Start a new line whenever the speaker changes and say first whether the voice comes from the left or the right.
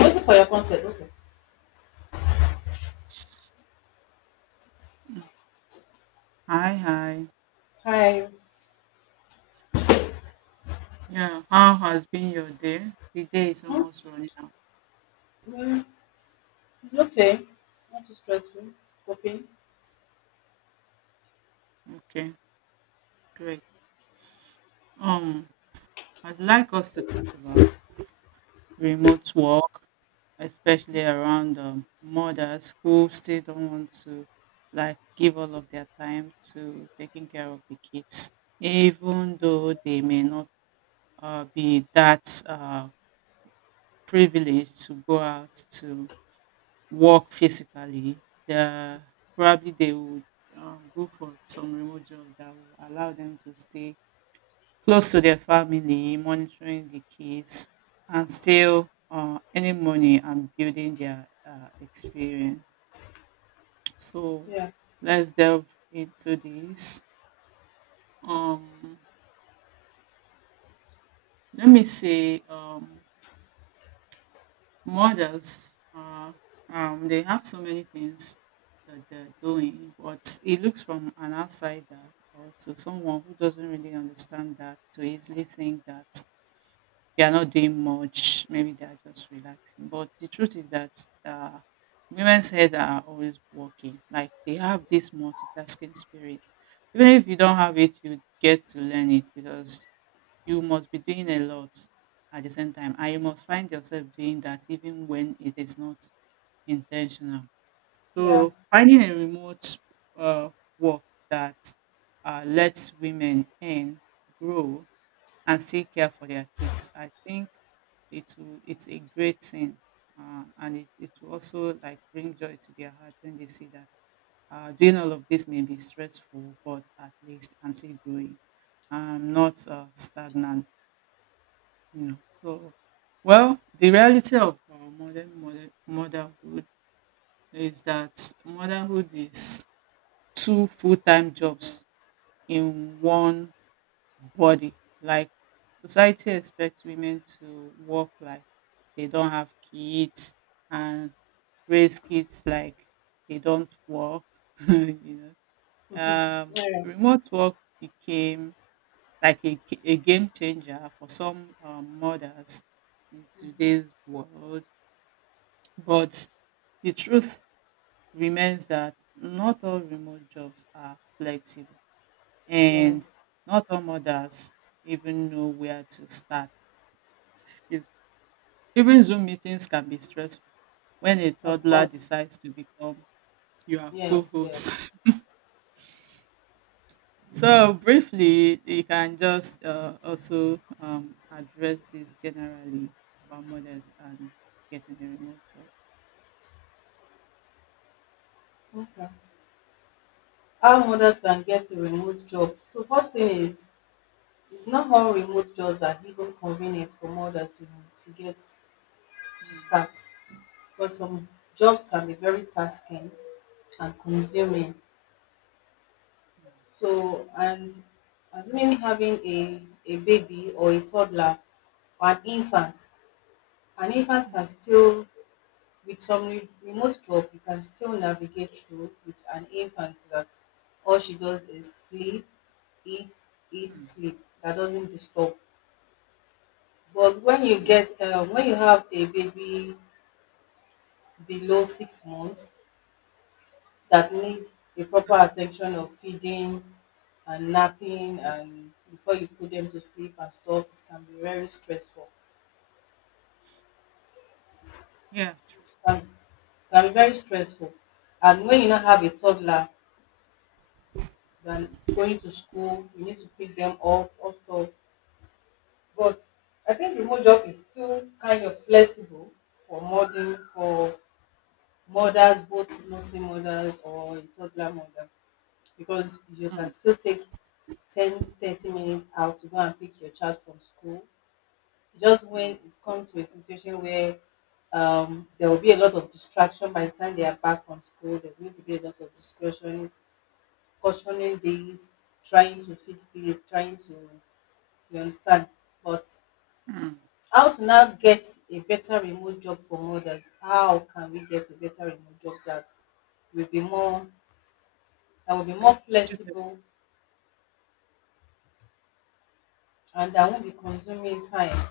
left: Also for your consent, okay.
right: Hi, hi.
left: Hi.
right: Yeah, how has been your day? The day is
left: Huh?
right: almost running out.
left: Mm. It's okay. Not too stressful. Okay.
right: Okay, great. Um, I'd like us to talk about remote work, especially around mothers who still don't want to like give all of their time to taking care of the kids, even though they may not be that privileged to go out to work physically, the probably they would go for some remote job that will allow them to stay close to their family, monitoring the kids, and still earning money and building their experience. So
left: Yeah.
right: let's delve into this. Um, let me say mothers are they have so many things that they're doing, but it looks from an outsider or to someone who doesn't really understand that to easily think that they are not doing much, maybe they are just relaxing. But the truth is that uh, women's heads are always working. Like they have this multitasking spirit. Even if you don't have it, you get to learn it because you must be doing a lot at the same time and you must find yourself doing that even when it is not intentional,
left: Yeah.
right: so finding a remote uh, work that lets women earn, grow, and still care for their kids, I think it's a great thing, and it will also like bring joy to their heart when they see that doing all of this may be stressful but at least I'm still growing, I'm not stagnant, you know. So well, the reality of our modern motherhood is that motherhood is two full-time jobs in one body. Like society expects women to work like they don't have kids and raise kids like they don't work. You know,
left: Yeah.
right: remote work became like a game changer for some mothers in
left: Hmm.
right: today's world. But the truth remains that not all remote jobs are flexible, and
left: Yes.
right: not all mothers even know where to start. Yes. Even Zoom meetings can be stressful when a
left: Of
right: toddler
left: course.
right: decides to become your co
left: Yes. Yes.
right: host. So briefly, you can just also address this generally about mothers and getting a remote job.
left: Okay. How mothers can get a remote job. So first thing is, it's not all remote jobs are even convenient for mothers to get to
right: Mm,
left: start. Because some jobs can be very tasking and consuming.
right: mm,
left: So, and assuming having a baby or a toddler or an infant
right: mm,
left: can still, with some remote job, you can still navigate through with an infant that all she does is sleep, eat, eat,
right: mm,
left: sleep. That doesn't disturb. But
right: mm.
left: when you have a baby below 6 months, that need a proper attention of feeding and napping and before you put them to sleep and stuff, it can be very stressful.
right: Yeah, true.
left: Can, can be very stressful. And when you not have a toddler that's going to school, you need to pick them up or stuff. But I think remote job is still kind of flexible for mothers, both nursing mothers or a toddler mother, because you can
right: Mm,
left: still take 10, 30 minutes out to go and pick your child from school, just when
right: mm,
left: it's come to a situation where there will be a lot of distraction. By the time they are back from school, there's going to be a lot of discretion, cautioning this, trying to fix this, trying to, you understand, but
right: mm.
left: how to now get a better remote job for mothers. How can we get a better remote job will be more that will be more
right: It's
left: flexible and I won't be consuming time.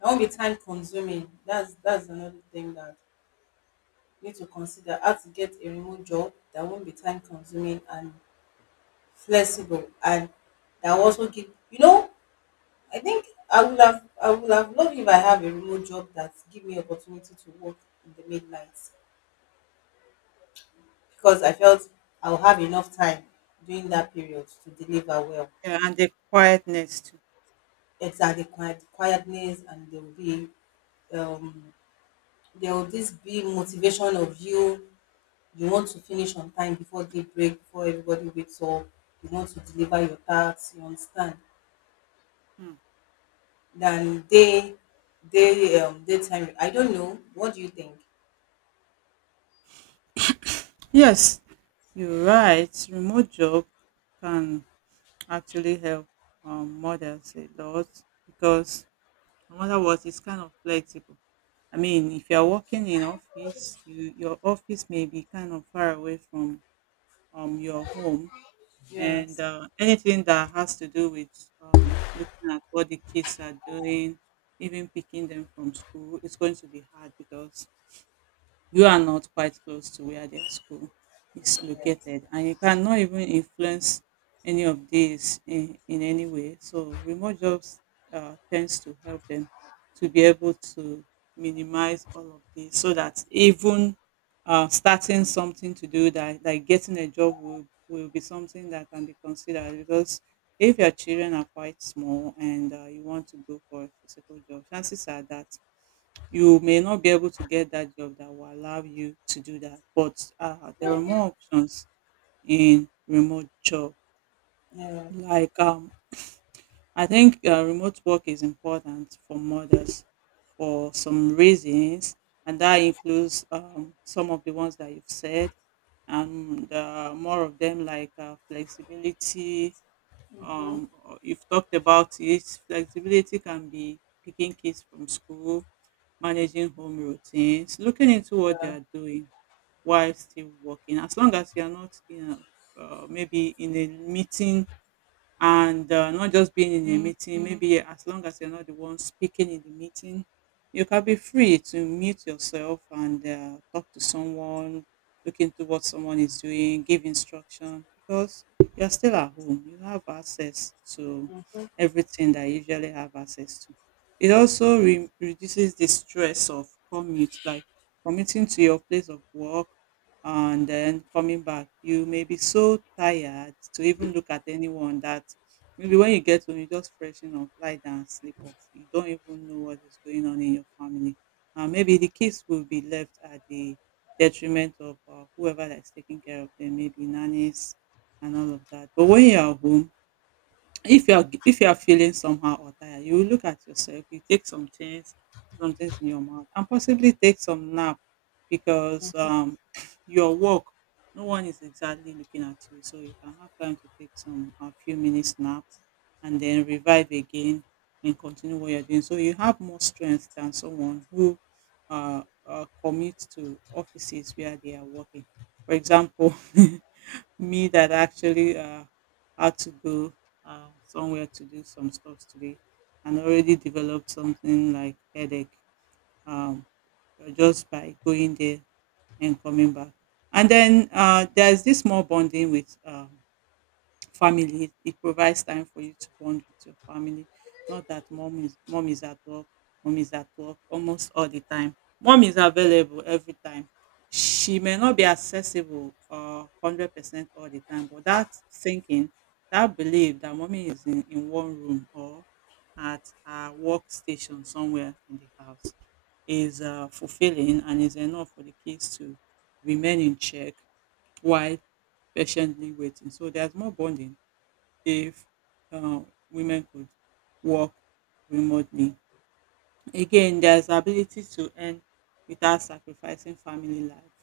left: I won't be time consuming. That's another thing that you need to consider. How to get a remote job that won't be time consuming and flexible and that will also give. I think I would have loved if I have a remote job that give me opportunity to work in the midnight, because I felt I'll have enough time during that period to deliver well.
right: Yeah, and the quietness too.
left: Exactly, quietness, and there will be um there will this big motivation of you. You want to finish on time before daybreak, before everybody wakes up. You want to deliver your tasks, you understand,
right: Mm.
left: than day daytime. I don't know, what do you think?
right: Yes, you're right. Remote job can actually help mothers a lot because no matter what, it's kind of flexible. I mean, if you're working in office, you your office may be kind of far away from your home, and
left: Yes.
right: anything that has to do with looking at what the kids are doing, even picking them from school, it's going to be hard because you are not quite close to where their school is
left: Yes.
right: located and you cannot even influence any of these in any way, so remote jobs tends to help them to be able to minimize all of this so that even starting something to do that like getting a job will be something that can be considered because if your children are quite small and you want to go for a physical job, chances are that you may not be able to get that job that will allow you to do that. But there are more options in remote job.
left: Yeah.
right: Like I think remote work is important for mothers for some reasons, and that includes some of the ones that you've said, and more of them like flexibility. Um, you've talked about it. Flexibility can be picking kids from school, managing home routines, looking into what they are doing while still working. As long as you are not, you know, maybe in a meeting and not just being in a meeting. Mm-hmm. Maybe as long as you're not the one speaking in the meeting, you can be free to mute yourself and talk to someone, look into what someone is doing, give instruction because you're still at home. You have access to everything that you usually have access to. It also reduces the stress of commute, like commuting to your place of work, and then coming back you may be so tired to even look at anyone that maybe when you get home you just freshen up, lie down, and sleep off. You don't even know what is going on in your family, and maybe the kids will be left at the detriment of whoever that's taking care of them, maybe nannies and all of that. But when you're home, if you are feeling somehow or tired, you will look at yourself, you take some things, put some things in your mouth, and possibly take some nap because your work, no one is exactly looking at you. So you can have time to take some a few minutes nap and then revive again and continue what you're doing. So you have more strength than someone who commutes to offices where they are working. For example, me that actually had to go somewhere to do some stuff today and already developed something like headache, um, just by going there and coming back. And then there's this more bonding with family. It provides time for you to bond with your family. Not that mom is at work, mom is at work almost all the time. Mom is available every time. She may not be accessible 100% all the time, but that thinking, that belief that mommy is in one room or at her workstation somewhere in the house is fulfilling and is enough for the kids to remain in check while patiently waiting. So there's more bonding if uh, women could work remotely. Again, there's ability to earn without sacrificing family life.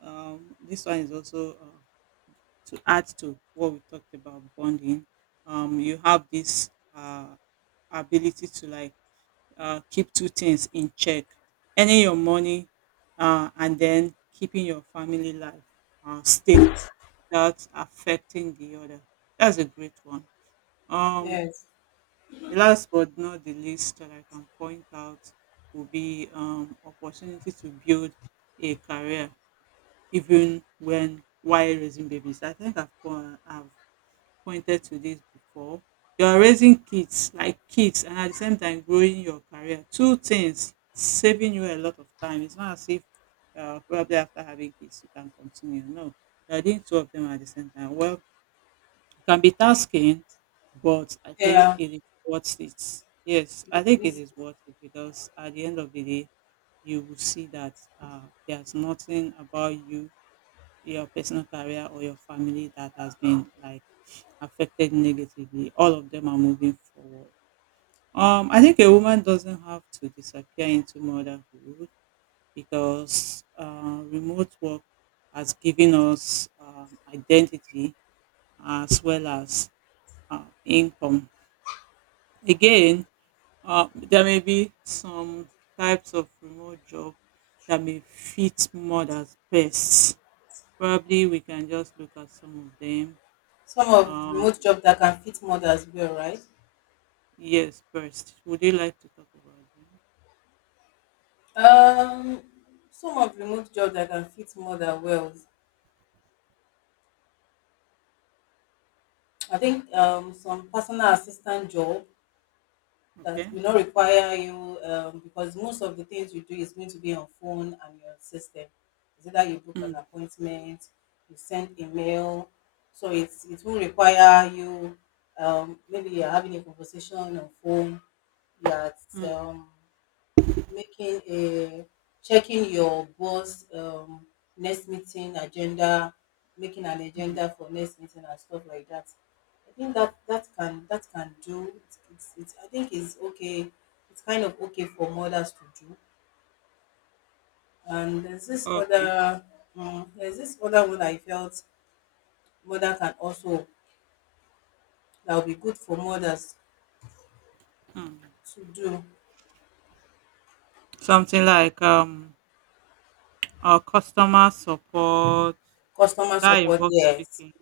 right: This one is also to add to what we talked about bonding. You have this ability to like keep two things in check, earning your money and then keeping your family life steady without affecting the other. That's a great one. Um,
left: Yes.
right: The last but not the least that I can point out will be opportunity to build a career, even when while raising babies. I think I've pointed to this before. You're raising kids, like kids, and at the same time growing your career. Two things saving you a lot of time. It's not as if probably after having kids you can continue. No, you're doing two of them at the same time. Well it can be tasking, but I think
left: Yeah.
right: it is worth it. Yes, I think it
left: It's
right: is worth it because at the end of the day, you will see that uh, there's nothing about you, your personal career, or your family that has been like affected negatively. All of them are moving forward. I think a woman doesn't have to disappear into motherhood because remote work has given us identity as well as income. Again, there may be some types of remote job that may fit mothers best. Probably we can just look at some of them.
left: Some of the
right: Uh,
left: remote jobs that can fit mothers well, right?
right: yes, first. Would you like to talk about them?
left: um some of remote jobs that can fit mother well, I think some personal assistant job that
right: Okay.
left: will not require you, because most of the things you do is going to be on phone and your system. It's either you book an
right: Mm,
left: appointment, you send email, so it's it will require you. Maybe you're having a conversation on phone, you're at
right: mm,
left: um, making a checking your boss next meeting agenda making an
right: mm.
left: agenda for next meeting and stuff like that. I think that that can do it's I think it's okay, it's kind of okay for mothers to do. And there's this
right: Okay.
left: other, there's this other one I felt mother can also, that will be good for mothers
right: Mm.
left: to do.
right: Something like our customer support
left: Customer
right: that
left: support,
right: involves
left: yes,
right: speaking,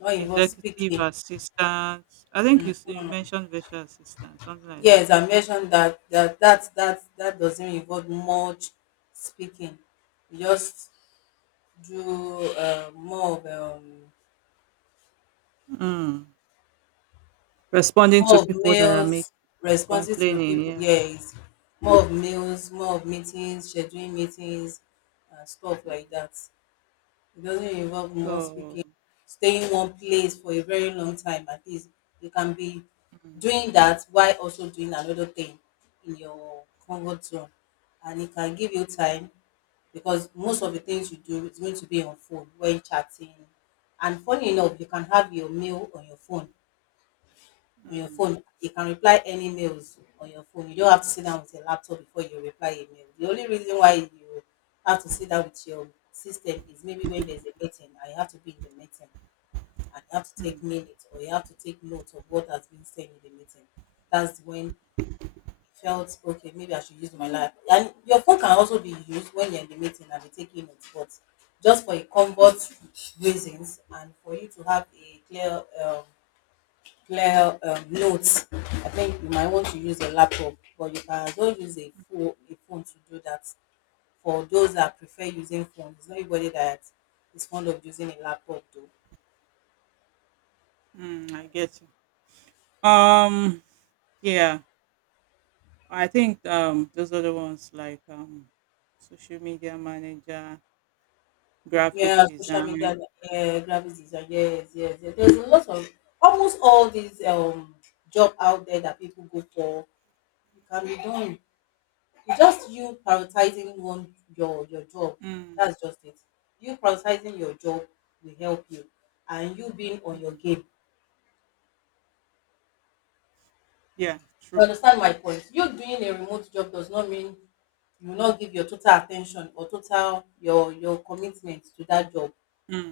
left: not involve
right: executive
left: speaking.
right: assistance. I think you mentioned virtual assistant, something like that.
left: Yes, I mentioned that doesn't involve much speaking. You just do
right: Mm. Responding to
left: more of
right: people that are make
left: meals, responses to
right: complaining,
left: people.
right: yeah.
left: Yes, more of meals, more of meetings, scheduling meetings, stuff like
right: Mm.
left: that. It doesn't involve most
right: So,
left: speaking, staying one place for a very long time at least. You can be
right: mm,
left: doing that while also doing another thing in your comfort zone. And it can give you time because most of the things you do is going to be on phone when chatting. And funny enough, you can have your meal on your phone, on your
right: mm,
left: phone. You can reply any mails on your phone. You don't have to sit down with your laptop before you reply a mail. The only reason why you have to sit down with your system is maybe when there's a meeting and you have to be in the meeting and you have to take
right: mm,
left: minutes or you have to take note of what has been said in the meeting. That's when you felt okay, maybe I should use my life. And your phone can also be used when you're in the meeting and you're taking notes, but just for a comfort reasons and for you to have a clear, clear notes. I think you might want to use a laptop, but you can as well use a phone to do that. For those that prefer using phones, it's not everybody that is fond of using a laptop though.
right: mm, I get you. Um, yeah, I think those are the ones like social media manager, graphic
left: Yeah, social media,
right: design.
left: yeah, graphics design, yes, yes, yes. There's a lot of, almost all these job out there that people go for. It can be done. It's just you prioritizing one your job.
right: Mm,
left: That's just it. You prioritizing your job will help you, and you being on your
right: mm,
left: game.
right: yeah,
left: You
right: true.
left: understand my point? You doing a remote job does not mean you will not give your total attention or total your commitment to that job.
right: Mm,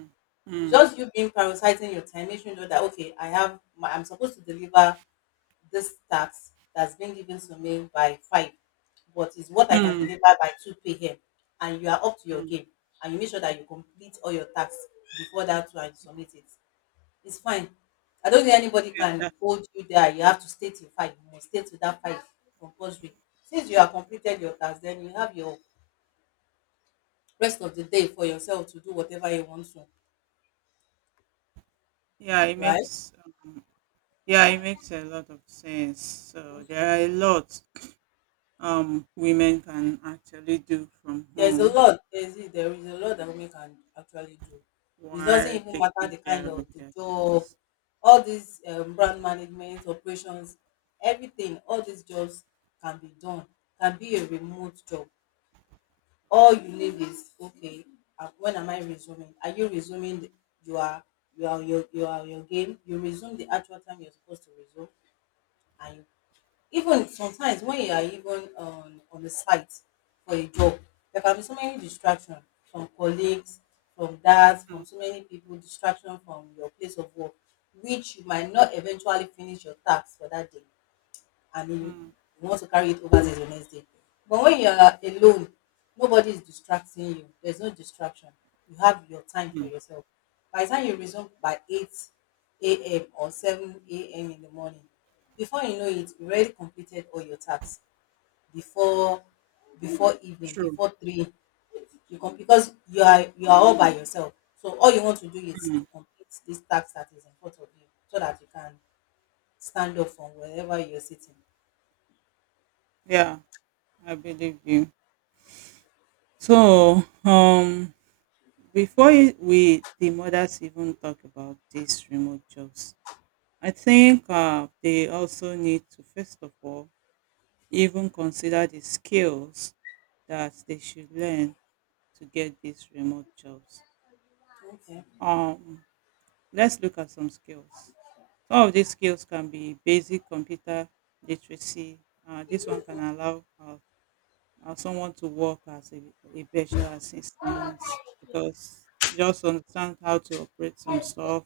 left: It's
right: mm,
left: just you being prioritizing your time, making sure that okay, I'm supposed to deliver this task that's been given to me by five, but it's what I can
right: mm,
left: deliver by two p.m. And you are up to
right: mm,
left: your
right: mm.
left: game, and you make sure that you complete all your tasks before that one and you submit it. It's fine. I don't think anybody
right: Yeah,
left: can
right: that-
left: hold you there. You have to stay your fight. You must stay to that fight, compulsory. Since you have completed your task, then you have your rest of the day for yourself to do whatever you want to.
right: yeah, it
left: Right?
right: makes um, yeah, it makes a lot of sense. So there are a lot women can actually do from
left: There's a
right: home
left: lot. There is a lot that women can actually do. It doesn't
right: while
left: even matter
right: taking
left: the
right: care
left: kind of
right: of
left: the
right: their
left: job,
right: kids.
left: all these brand management operations, everything. All these jobs can be done. Can be a remote job. All you
right: Mm,
left: need is okay. When am I resuming? Are you resuming? You are your game. You resume the actual time you're supposed to resume, and you, even sometimes when you are even on the site for a job, there can be so many distractions from colleagues, from that,
right: mm,
left: from so many people, distraction from your place of work, which you might not eventually finish your task for that day, and you
right: mm,
left: you want to carry it over to the next day. But when you are alone, nobody is distracting you. There's no distraction. You have your time for
right: mm.
left: yourself. By the time you resume by 8 a.m. or 7 a.m. in the morning, before you know it, you already completed all your tasks before before evening,
right: True.
left: before 3, because you are all by yourself, so all you want to do is
right: Mm.
left: to complete this task that is in front of you, so that you can stand up from wherever you're sitting.
right: Yeah, I believe you. So, before we the mothers even talk about these remote jobs, I think they also need to first of all even consider the skills that they should learn to get these remote jobs.
left: Okay.
right: Um, let's look at some skills. Some of these skills can be basic computer literacy. This one can allow someone to work as a virtual assistant because you just understand how to operate some stuff,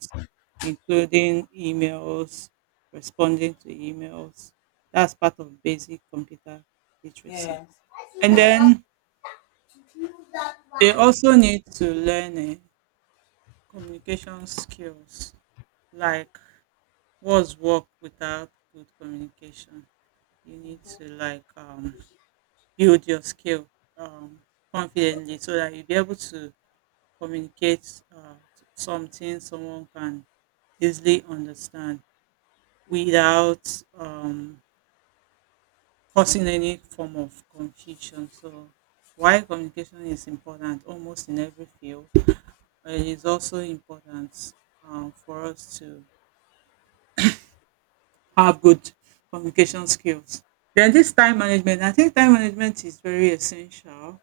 right: including emails, responding to emails. That's part of basic computer literacy.
left: Yes.
right: And
left: Yes.
right: then
left: Mhm.
right: they also need to learn communication skills. Like what's work without good communication? You need to like build your skill um, confidently so that you'll be able to communicate something someone can easily understand
left: Mhm.
right: without causing any form of confusion. So, why communication is important almost in every field, it is also important for us to have good communication skills. Then this time management, I think time management is very essential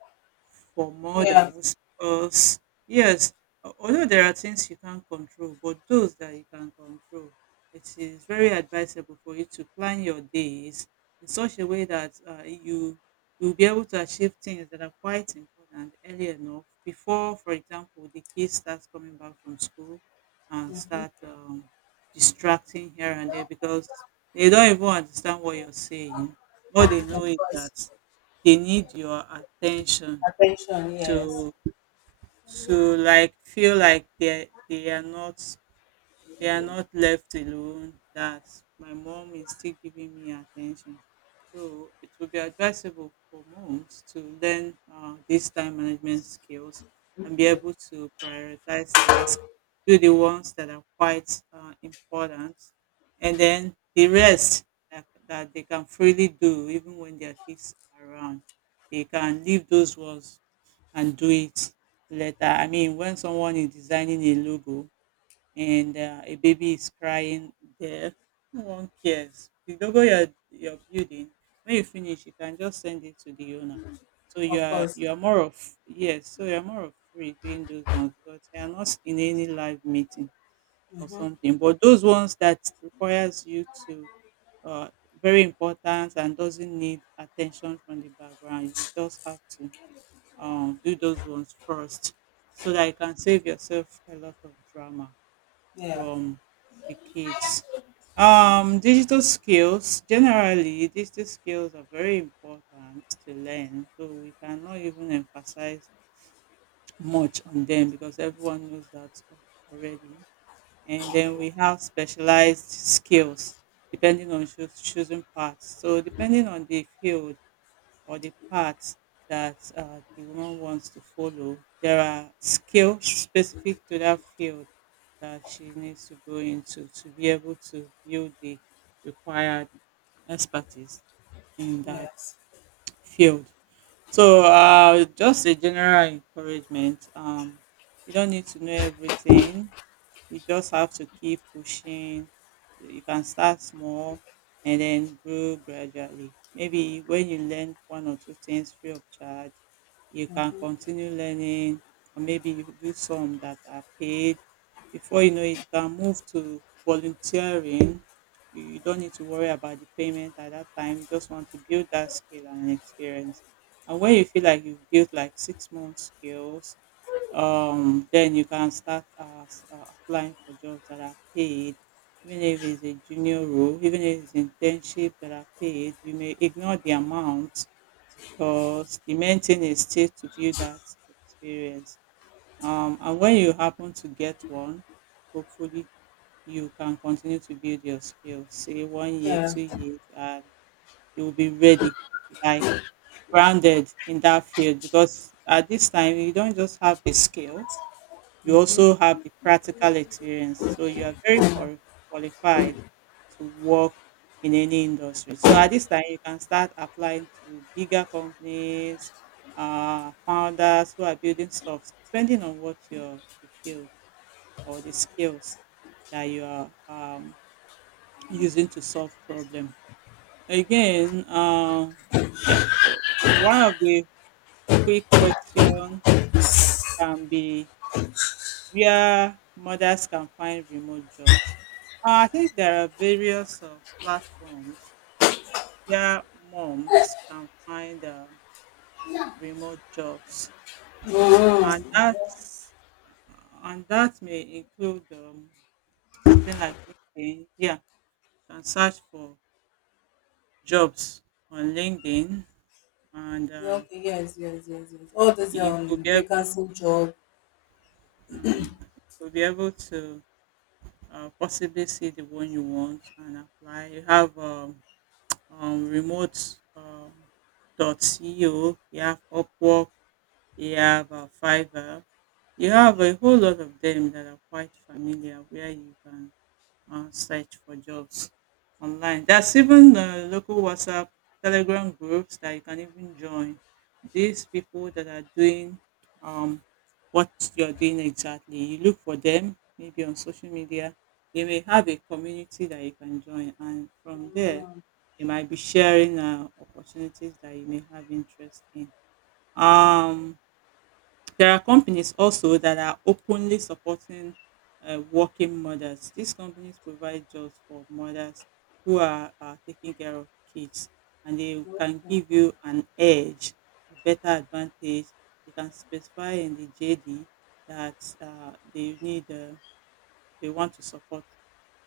right: for
left: Yeah.
right: mothers because yes, although there are things you can't control, but those that you can control, it is very advisable for you to plan your days in such a way that you you'll be able to achieve things that are quite important early enough before, for example, the kids start coming back from school and start distracting here and there because they don't even understand what you're saying. All
left: Of
right: they know is that
left: course.
right: they need your attention
left: Attention. Yes.
right: to like feel like they are not they are not left alone, that my mom is still giving me attention. So it will be advisable for moms to learn these time management skills and be able to prioritize tasks, do the ones that are quite important, and then the rest that they can freely do even when their kids are around. They can leave those ones and do it later. I mean, when someone is designing a logo, and a baby is crying there. No one cares. The logo you're building, when you finish, you can just send it to the owner. So you
left: Of
right: are
left: course.
right: you are more of yes, so you are more of free doing those ones because they are not in any live meeting or
left: Hmm.
right: something. But those ones that requires you to uh, very important and doesn't need attention from the background, you just have to do those ones first so that you can save yourself a lot of drama
left: Yeah.
right: from the kids. Digital skills generally, digital skills are very important to learn, so we cannot even emphasize much on them because everyone knows that already. And then we have specialized skills depending on choosing paths. So, depending on the field, or the path that the woman wants to follow. There are skills specific to that field that she needs to go into to be able to build the required expertise in that
left: Yes.
right: field. So, just a general encouragement. You don't need to know everything, you just have to keep pushing. You can start small and then grow gradually. Maybe when you learn one or two things free of charge, you can
left: Hmm.
right: continue learning, or maybe you do some that are paid. Before you know it, you can move to volunteering. You don't need to worry about the payment at that time. You just want to build that skill and experience. And when you feel like you've built like 6 months skills, then you can start applying for jobs that are paid, even if it's a junior role, even if it's internship that are paid, you may ignore the amount because the main thing is still to build that experience. And when you happen to get one, hopefully, you can continue to build your skills, say 1 year,
left: Yeah.
right: 2 years, and you'll be ready like grounded in that field because at this time you don't just have the skill, you also have the practical experience. So you are very qualified to work in any industry. So at this time, you can start applying to bigger companies, founders who are building stuff, depending on what your the field or the skills that you are using to solve problem. Again, the- one of the quick question can be where mothers can find remote jobs. I think there are various platforms where moms can find
left: Hmm.
right: remote jobs, and that's and that may include something like LinkedIn. Yeah, you can search for jobs on LinkedIn, and
left: Yeah, okay. Yes. Yes. Yes. Yes. All this
right: you could be able
left: vacancy job.
right: you could be able to possibly see the one you want and apply. You have remote um, dot co. You have Upwork. You have Fiverr. You have a whole lot of them that are quite familiar where you can search for jobs online. There's even local WhatsApp, Telegram groups that you can even join. These people that are doing um, what you're doing exactly, you look for them maybe on social media. They may have a community that you can join, and from there,
left: Mm-hmm.
right: they might be sharing opportunities that you may have interest in. Um, there are companies also that are openly supporting working mothers. These companies provide jobs for mothers who are taking care of kids, and they can give you an edge, a better advantage. They can specify in the JD that they want to support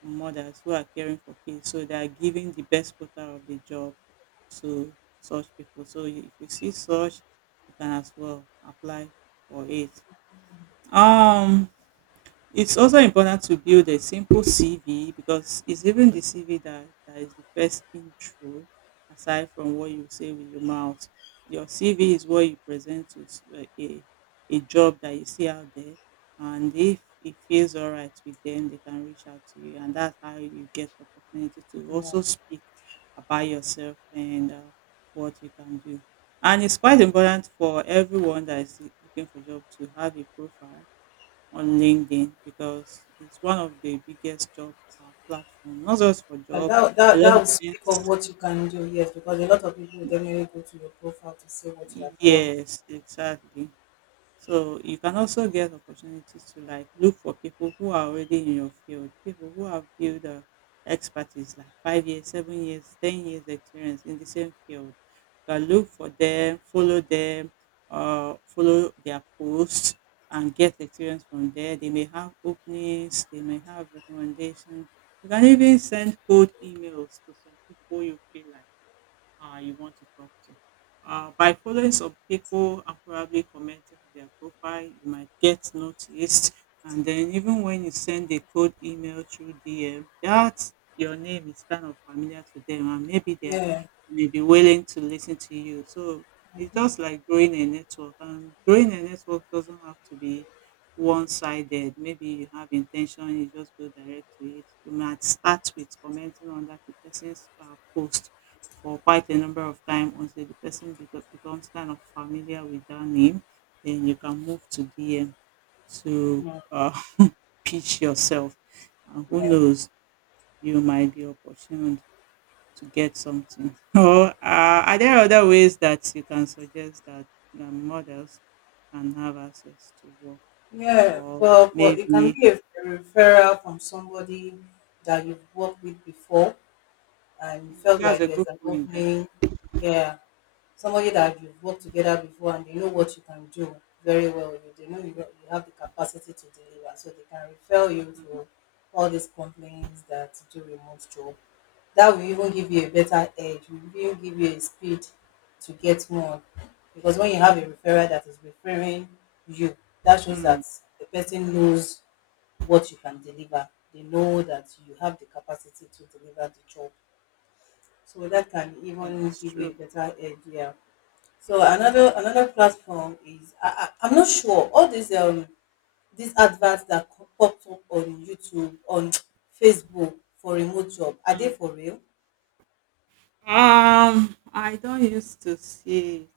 right: mothers who are caring for kids. So they are giving the best quota of the job to such people. So if you see such, you can as well apply for it. Um, it's also important to build a simple CV because it's even the CV that is the first intro aside from what you say with your mouth. Your CV is what you present to a job that you see out there. And if it feels all right with them, they can reach out to you. And that's how you get opportunity to
left: Okay.
right: also speak about yourself and what you can do. And it's quite important for everyone that is looking for job to have a profile on LinkedIn because it's one of the biggest job platform, not just for
left: And
right: job.
left: that,
right: A
left: that
right: lot
left: that
right: of
left: will speak of
right: things.
left: what you can do, yes, because a lot of people will definitely go to your profile to see what you have done before.
right: Yes, exactly. So you can also get opportunities to like look for people who are already in your field, people who have built expertise like 5 years, 7 years, 10 years experience in the same field. You can look for them, follow their posts and get experience from there. They may have openings, they may have recommendations. You can even send cold emails to some people you feel like you want to talk to. By following some people and probably commenting on their profile, you might get noticed. And then even when you send a cold email through DM, that your name is kind of familiar to them, and maybe they
left: Yeah,
right: may be willing to listen to you. So it's just like growing a network, and growing a network doesn't have to be one-sided. Maybe you have intention, you just go direct to it. You might start with commenting on that person's post for quite a number of time until the person becomes kind of familiar with that name. Then you can move to DM to
left: yeah,
right: pitch yourself. And who
left: yeah,
right: knows, you might be opportuned to get something. Or are there other ways that you can suggest that the models can have access to work?
left: yeah.
right: Or
left: But it can
right: maybe
left: be a referral from somebody that you've worked with before and you
right: mm,
left: felt
right: that's
left: like
right: a
left: there's
right: good
left: an
right: point there.
left: opening. Yeah, somebody that you've worked together before and they know what you can do very well. You they know you, got- You have the capacity to deliver, so they can refer you
right: Mm,
left: to all these companies that do remote job. That will even give you a better edge. Will even give you a speed to get more, because when you have a referrer that is referring you, that shows
right: mm,
left: that the person knows what you can deliver. They know that you have the capacity to deliver the job. So that can
right: yeah,
left: even
right: it's
left: give you
right: true.
left: a better idea. So another platform is, I'm not sure all these adverts that pop up on YouTube, on Facebook for remote job, are they
right: Mm.
left: for real?
right: I don't used to see,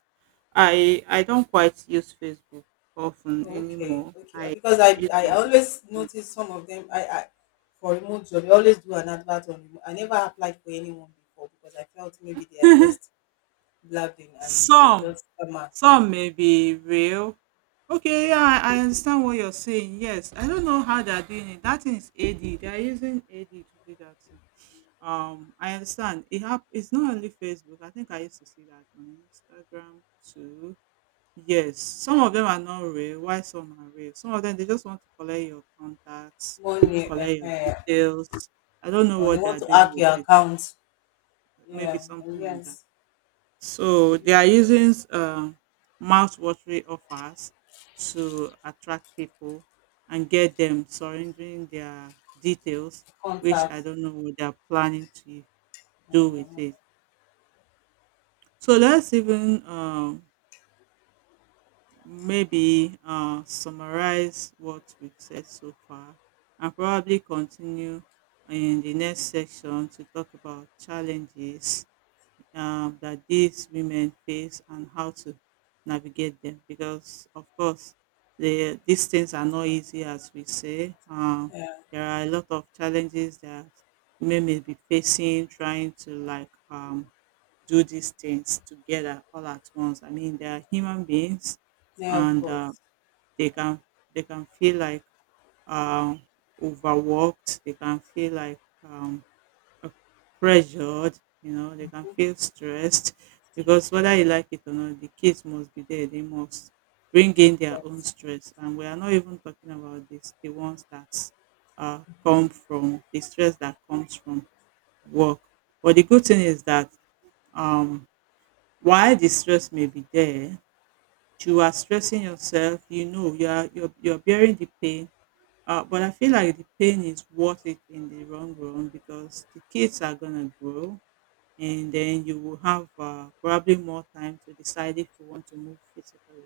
right: I don't quite use Facebook often
left: Okay,
right: anymore.
left: okay. Because I
right: I use
left: I
right: more.
left: always notice some of them, I for remote job they always do an advert on remote. I never applied for anyone before because I felt maybe they are just blabbing and they are
right: Some
left: just
right: some may be real. Okay, yeah, I understand what you're saying. Yes, I don't know how they're doing it. That thing is AD. They're using AD to do that thing. I understand. It's not only Facebook. I think I used to see that on Instagram too. Yes, some of them are not real, while some are real. Some of them they just want to collect your contacts,
left: money,
right: collect your details. I don't know
left: or they
right: what they
left: want
right: are
left: to
right: doing
left: hack
right: with
left: your
right: it.
left: account.
right: Maybe
left: Yeah,
right: something
left: and
right: like that.
left: yes, and
right: So
left: you
right: they are using mouth-watering offers to attract people and get them surrendering their details,
left: have
right: which
left: contact.
right: I don't know what they are planning to do with
left: Mm,
right: it. So let's even maybe summarize what we've said so far and probably continue in the next section to talk about challenges that these women face and how to navigate them because of course these things are not easy as we say
left: yeah,
right: there are a lot of challenges that women may be facing trying to like do these things together all at once. I mean, they are human beings,
left: yeah, of
right: and
left: course,
right: they can they can feel like um, overworked. They can feel like uh, pressured. You know, they can feel stressed because whether you like it or not, the kids must be there. They must bring
left: of
right: in their own
left: course.
right: stress, and we are not even talking about this the ones that come from the stress that comes from work. But the good thing is that um, while the stress may be there, you are stressing yourself, you know, you are you're bearing the pain. But I feel like the pain is worth it in the long run because the kids are gonna grow, and then you will have probably more time to decide if you want to move physically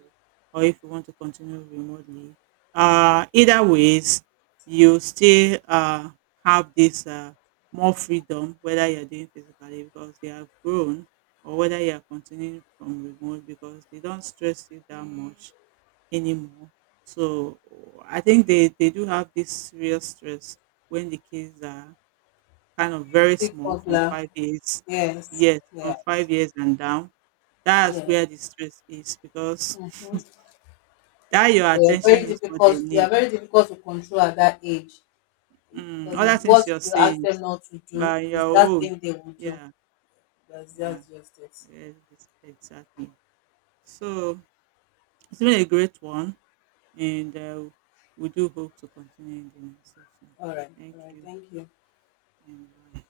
right: or if you want to continue remotely. Either ways, you still have this more freedom whether you're doing physically because they have grown or whether you are continuing from remote because they don't stress you that much anymore. So I think they do have this real stress when the kids are kind of very
left: Stick
right: small from
left: poplar,
right: 5 years.
left: yes,
right: Yes, from 5
left: yes,
right: years and down. That's
left: yes.
right: where the stress is because
left: Hmm.
right: that your
left: They are
right: attention
left: very
right: is what they
left: difficult. They
right: need.
left: are very difficult to control at that age,
right: Mm,
left: because
right: other
left: it's what
right: things you're
left: you ask
right: saying
left: them not to do,
right: are your
left: it's that
right: own.
left: thing they will do.
right: Yeah,
left: That's
right: yeah,
left: that's just it.
right: yeah, exactly. So it's been a great one, and we do hope to continue in the next session.
left: All right,
right: Thank
left: all right.
right: you,
left: Thank you.
right: and bye.